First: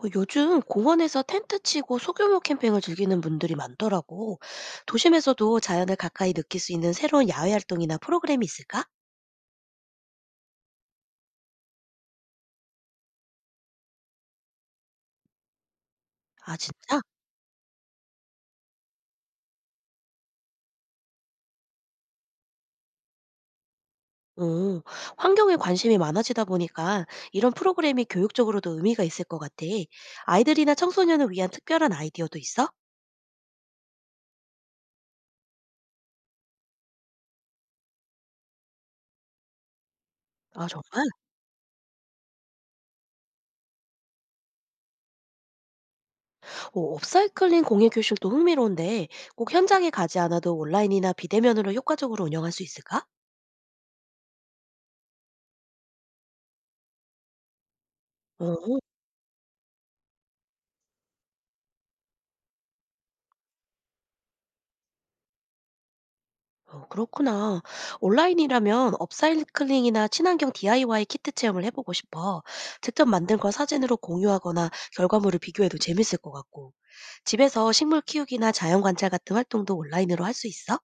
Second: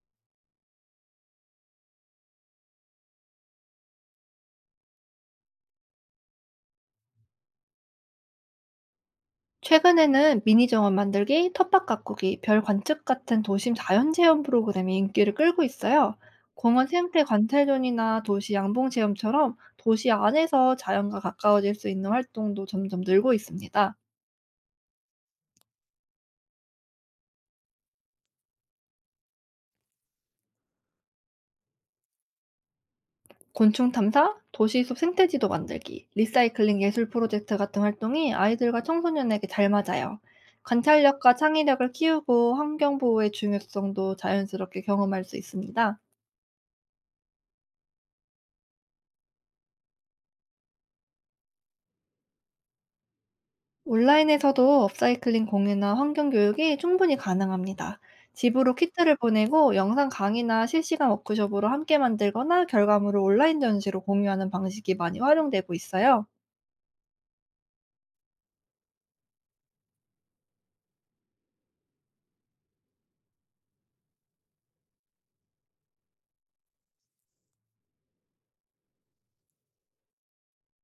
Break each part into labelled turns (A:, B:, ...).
A: 요즘 공원에서 텐트 치고 소규모 캠핑을 즐기는 분들이 많더라고. 도심에서도 자연을 가까이 느낄 수 있는 새로운 야외 활동이나 프로그램이 있을까?
B: 최근에는 미니 정원 만들기, 텃밭 가꾸기, 별 관측 같은 도심 자연 체험 프로그램이 인기를 끌고 있어요.
A: 아,
B: 공원
A: 진짜?
B: 생태 관찰존이나 도시 양봉 체험처럼 도시 안에서 자연과 가까워질 수 있는 활동도 점점 늘고 있습니다.
A: 어, 환경에 관심이 많아지다 보니까 이런 프로그램이 교육적으로도 의미가 있을 것 같아. 아이들이나 청소년을 위한 특별한 아이디어도 있어?
B: 곤충 탐사, 도시 숲 생태지도 만들기, 리사이클링 예술 프로젝트 같은 활동이 아이들과 청소년에게 잘 맞아요.
A: 아, 정말?
B: 관찰력과 창의력을 키우고 환경 보호의 중요성도 자연스럽게 경험할 수 있습니다.
A: 오, 업사이클링 공예 교실도 흥미로운데 꼭 현장에 가지 않아도 온라인이나 비대면으로 효과적으로 운영할 수 있을까?
B: 온라인에서도 업사이클링 공유나 환경 교육이 충분히 가능합니다. 집으로
A: 어.
B: 키트를 보내고 영상 강의나 실시간 워크숍으로 함께 만들거나 결과물을 온라인 전시로 공유하는 방식이 많이 활용되고 있어요.
A: 그렇구나. 온라인이라면 업사이클링이나 친환경 DIY 키트 체험을 해보고 싶어. 직접 만든 걸 사진으로 공유하거나 결과물을 비교해도 재밌을 것 같고. 집에서 식물 키우기나 자연 관찰 같은 활동도 온라인으로 할 수 있어?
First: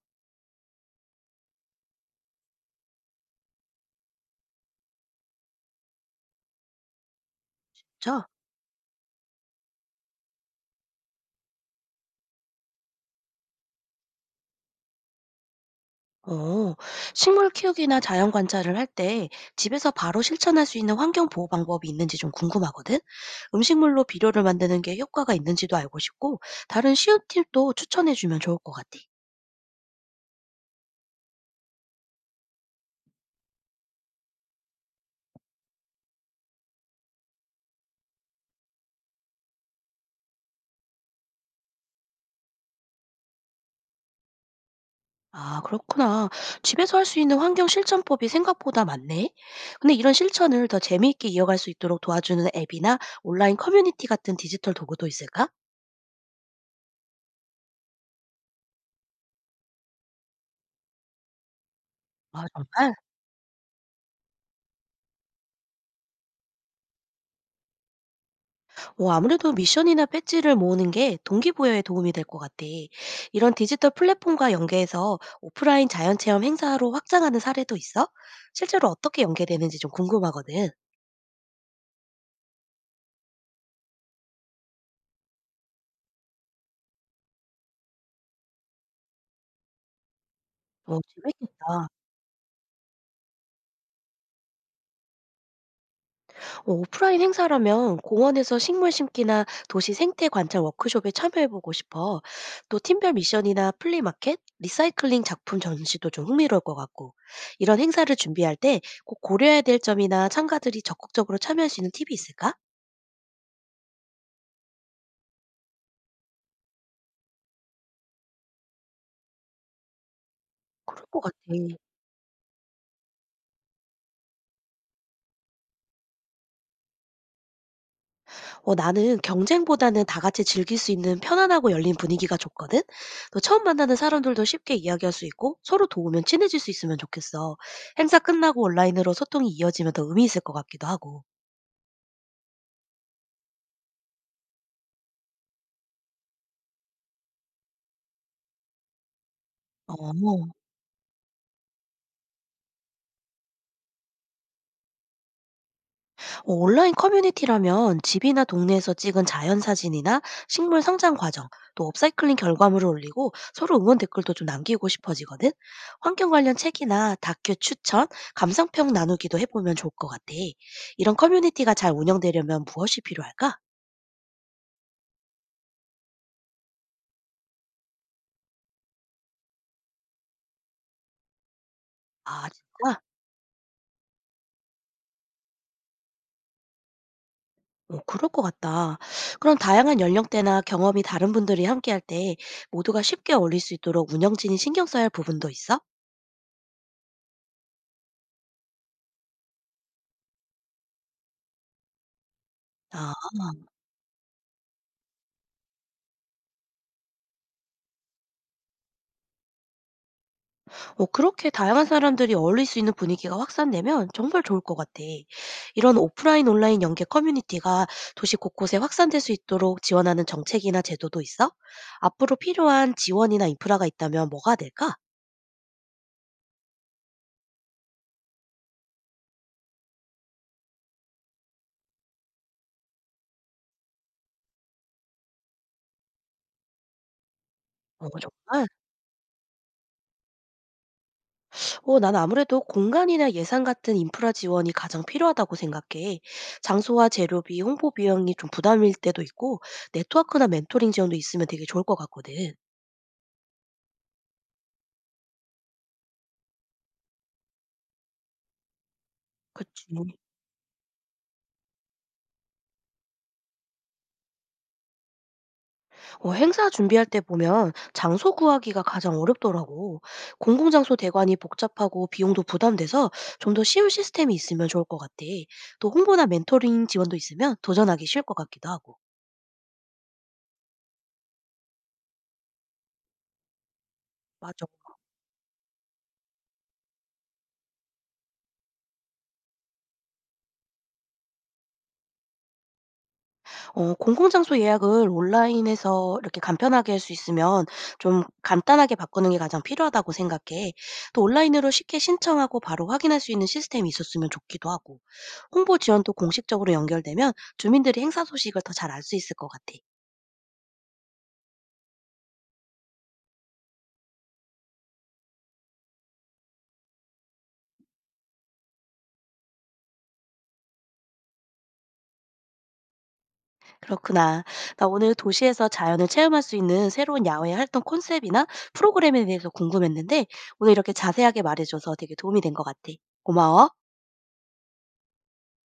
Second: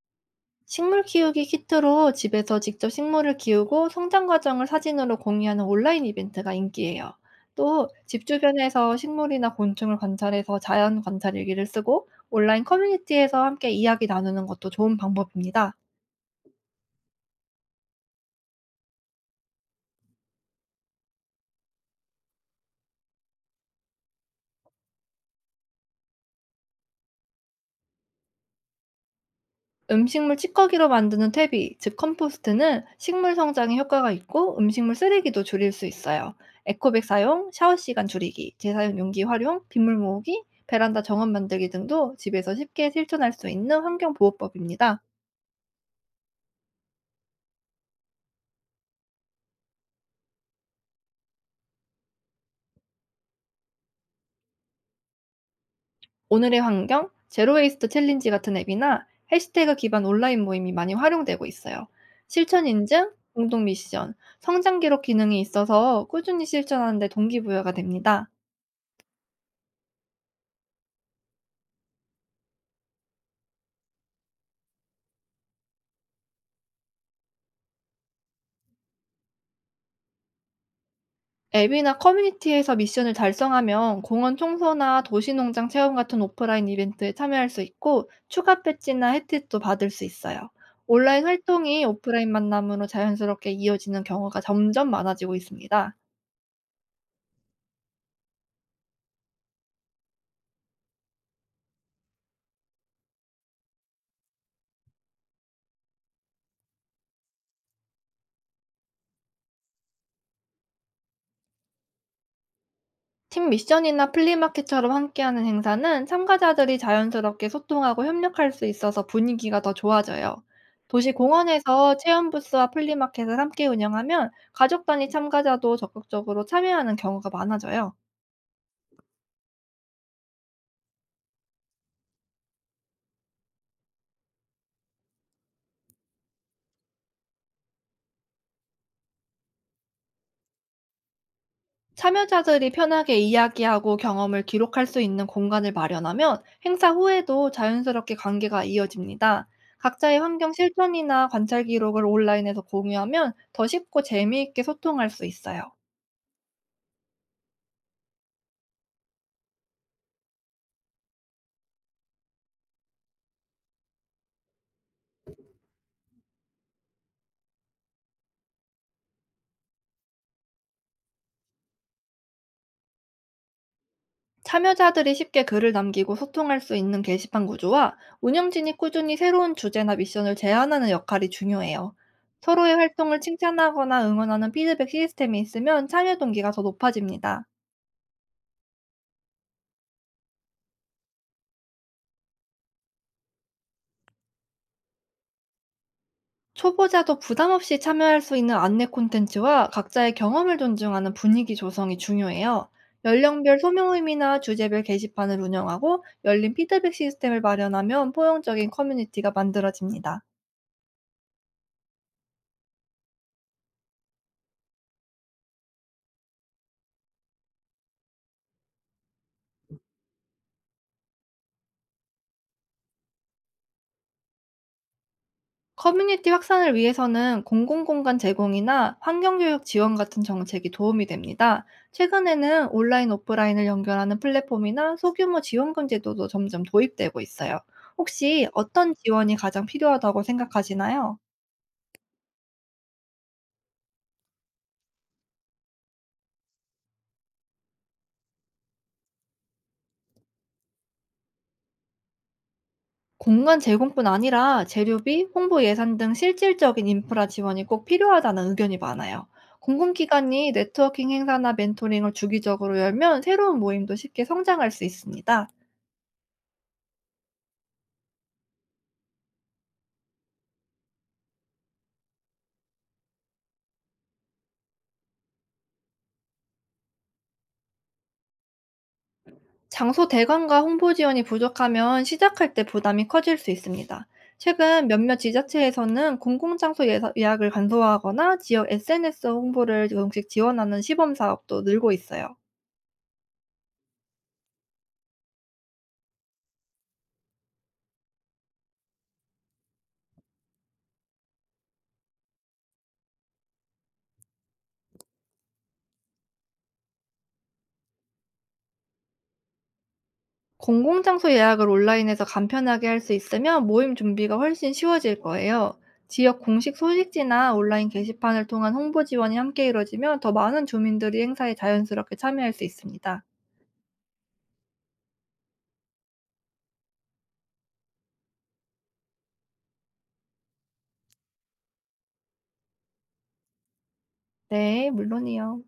B: 식물 키우기 키트로 집에서 직접 식물을 키우고 성장 과정을 사진으로 공유하는 온라인 이벤트가 인기예요. 또
A: 그쵸?
B: 집 주변에서 식물이나 곤충을 관찰해서 자연 관찰 일기를 쓰고 온라인 커뮤니티에서 함께 이야기 나누는 것도 좋은 방법입니다.
A: 어, 식물 키우기나 자연 관찰을 할 때 집에서 바로 실천할 수 있는 환경 보호 방법이 있는지 좀 궁금하거든? 음식물로 비료를 만드는 게 효과가 있는지도 알고 싶고, 다른 쉬운 팁도 추천해 주면 좋을 것 같아.
B: 음식물 찌꺼기로 만드는 퇴비, 즉 컴포스트는 식물 성장에 효과가 있고 음식물 쓰레기도 줄일 수 있어요. 에코백 사용, 샤워 시간 줄이기, 재사용 용기 활용, 빗물 모으기, 베란다 정원 만들기 등도 집에서 쉽게 실천할 수 있는 환경 보호법입니다.
A: 아, 그렇구나. 집에서 할 수 있는 환경 실천법이 생각보다 많네. 근데 이런 실천을 더 재미있게 이어갈 수 있도록 도와주는 앱이나 온라인 커뮤니티 같은 디지털 도구도 있을까?
B: 오늘의 환경, 제로웨이스트 챌린지 같은 앱이나 해시태그 기반 온라인 모임이 많이 활용되고 있어요.
A: 아,
B: 실천
A: 정말?
B: 인증, 공동 미션, 성장 기록 기능이 있어서 꾸준히 실천하는 데 동기부여가 됩니다.
A: 아무래도 미션이나 배지를 모으는 게 동기부여에 도움이 될 것 같아. 이런 디지털 플랫폼과 연계해서 오프라인 자연체험 행사로 확장하는 사례도 있어? 실제로 어떻게 연계되는지 좀 궁금하거든.
B: 앱이나 커뮤니티에서 미션을 달성하면 공원 청소나 도시농장 체험 같은 오프라인 이벤트에 참여할 수 있고, 추가 배지나 혜택도 받을 수 있어요. 온라인 활동이
A: 재밌겠다.
B: 오프라인 만남으로 자연스럽게 이어지는 경우가 점점 많아지고 있습니다.
A: 오프라인 행사라면 공원에서 식물 심기나 도시 생태 관찰 워크숍에 참여해보고 싶어. 또 팀별 미션이나 플리마켓, 리사이클링 작품 전시도 좀 흥미로울 것 같고. 이런 행사를 준비할 때 꼭 고려해야 될 점이나 참가들이 적극적으로 참여할 수 있는 팁이 있을까?
B: 팀 미션이나 플리마켓처럼 함께하는 행사는 참가자들이 자연스럽게 소통하고 협력할 수 있어서 분위기가 더 좋아져요.
A: 그럴
B: 도시
A: 것 같아.
B: 공원에서 체험 부스와 플리마켓을 함께 운영하면 가족 단위 참가자도 적극적으로 참여하는 경우가 많아져요.
A: 나는 경쟁보다는 다 같이 즐길 수 있는 편안하고 열린 분위기가 좋거든? 또 처음 만나는 사람들도 쉽게 이야기할 수 있고 서로 도우면 친해질 수 있으면 좋겠어. 행사 끝나고 온라인으로 소통이 이어지면 더 의미 있을 것 같기도 하고.
B: 참여자들이 편하게 이야기하고 경험을 기록할 수 있는 공간을 마련하면 행사 후에도 자연스럽게 관계가 이어집니다. 각자의
A: 어.
B: 환경 실천이나 관찰 기록을 온라인에서 공유하면 더 쉽고 재미있게 소통할 수 있어요.
A: 온라인 커뮤니티라면 집이나 동네에서 찍은 자연 사진이나 식물 성장 과정, 또 업사이클링 결과물을 올리고 서로 응원 댓글도 좀 남기고 싶어지거든. 환경 관련 책이나 다큐 추천, 감상평 나누기도 해보면 좋을 것 같아. 이런 커뮤니티가 잘 운영되려면 무엇이 필요할까?
B: 참여자들이 쉽게 글을 남기고 소통할 수 있는 게시판 구조와 운영진이 꾸준히 새로운 주제나 미션을 제안하는 역할이 중요해요.
A: 아,
B: 서로의
A: 진짜?
B: 활동을 칭찬하거나 응원하는 피드백 시스템이 있으면 참여 동기가 더 높아집니다.
A: 그럴 것 같다. 그럼 다양한 연령대나 경험이 다른 분들이 함께할 때 모두가 쉽게 어울릴 수 있도록 운영진이 신경 써야 할 부분도 있어?
B: 초보자도 부담 없이 참여할 수 있는 안내 콘텐츠와 각자의 경험을 존중하는 분위기 조성이 중요해요.
A: 아.
B: 연령별 소명 의미나 주제별 게시판을 운영하고 열린 피드백 시스템을 마련하면 포용적인 커뮤니티가 만들어집니다.
A: 그렇게 다양한 사람들이 어울릴 수 있는 분위기가 확산되면 정말 좋을 것 같아. 이런 오프라인 온라인 연계 커뮤니티가 도시 곳곳에 확산될 수 있도록 지원하는 정책이나 제도도 있어? 앞으로 필요한 지원이나 인프라가 있다면 뭐가 될까?
B: 커뮤니티 확산을 위해서는 공공공간 제공이나 환경교육 지원 같은 정책이 도움이 됩니다. 최근에는 온라인, 오프라인을 연결하는 플랫폼이나 소규모 지원금 제도도 점점 도입되고 있어요. 혹시
A: 정말.
B: 어떤 지원이 가장 필요하다고 생각하시나요?
A: 난 아무래도 공간이나 예산 같은 인프라 지원이 가장 필요하다고 생각해. 장소와 재료비, 홍보 비용이 좀 부담일 때도 있고, 네트워크나 멘토링 지원도 있으면 되게 좋을 것 같거든.
B: 공간 제공뿐 아니라 재료비, 홍보 예산 등 실질적인 인프라 지원이 꼭 필요하다는 의견이 많아요.
A: 그치.
B: 공공기관이 네트워킹 행사나 멘토링을 주기적으로 열면 새로운 모임도 쉽게 성장할 수 있습니다.
A: 행사 준비할 때 보면 장소 구하기가 가장 어렵더라고. 공공장소 대관이 복잡하고 비용도 부담돼서 좀 더 쉬운 시스템이 있으면 좋을 것 같아. 또 홍보나 멘토링 지원도 있으면 도전하기 쉬울 것 같기도 하고.
B: 장소 대관과 홍보 지원이 부족하면 시작할 때 부담이 커질 수 있습니다.
A: 맞아.
B: 최근 몇몇 지자체에서는 공공장소 예약을 간소화하거나 지역 SNS 홍보를 조금씩 지원하는 시범 사업도 늘고 있어요.
A: 공공장소 예약을 온라인에서 이렇게 간편하게 할 수 있으면 좀 간단하게 바꾸는 게 가장 필요하다고 생각해. 또 온라인으로 쉽게 신청하고 바로 확인할 수 있는 시스템이 있었으면 좋기도 하고. 홍보 지원도 공식적으로 연결되면 주민들이 행사 소식을 더 잘 알 수 있을 것 같아.
B: 공공장소 예약을 온라인에서 간편하게 할 수 있으면 모임 준비가 훨씬 쉬워질 거예요. 지역 공식 소식지나 온라인 게시판을 통한 홍보 지원이 함께 이뤄지면 더 많은 주민들이 행사에 자연스럽게 참여할 수 있습니다.
A: 그렇구나. 나 오늘 도시에서 자연을 체험할 수 있는 새로운 야외 활동 콘셉트나 프로그램에 대해서 궁금했는데, 오늘 이렇게 자세하게 말해줘서 되게 도움이 된 것 같아. 고마워.
B: 네, 물론이요.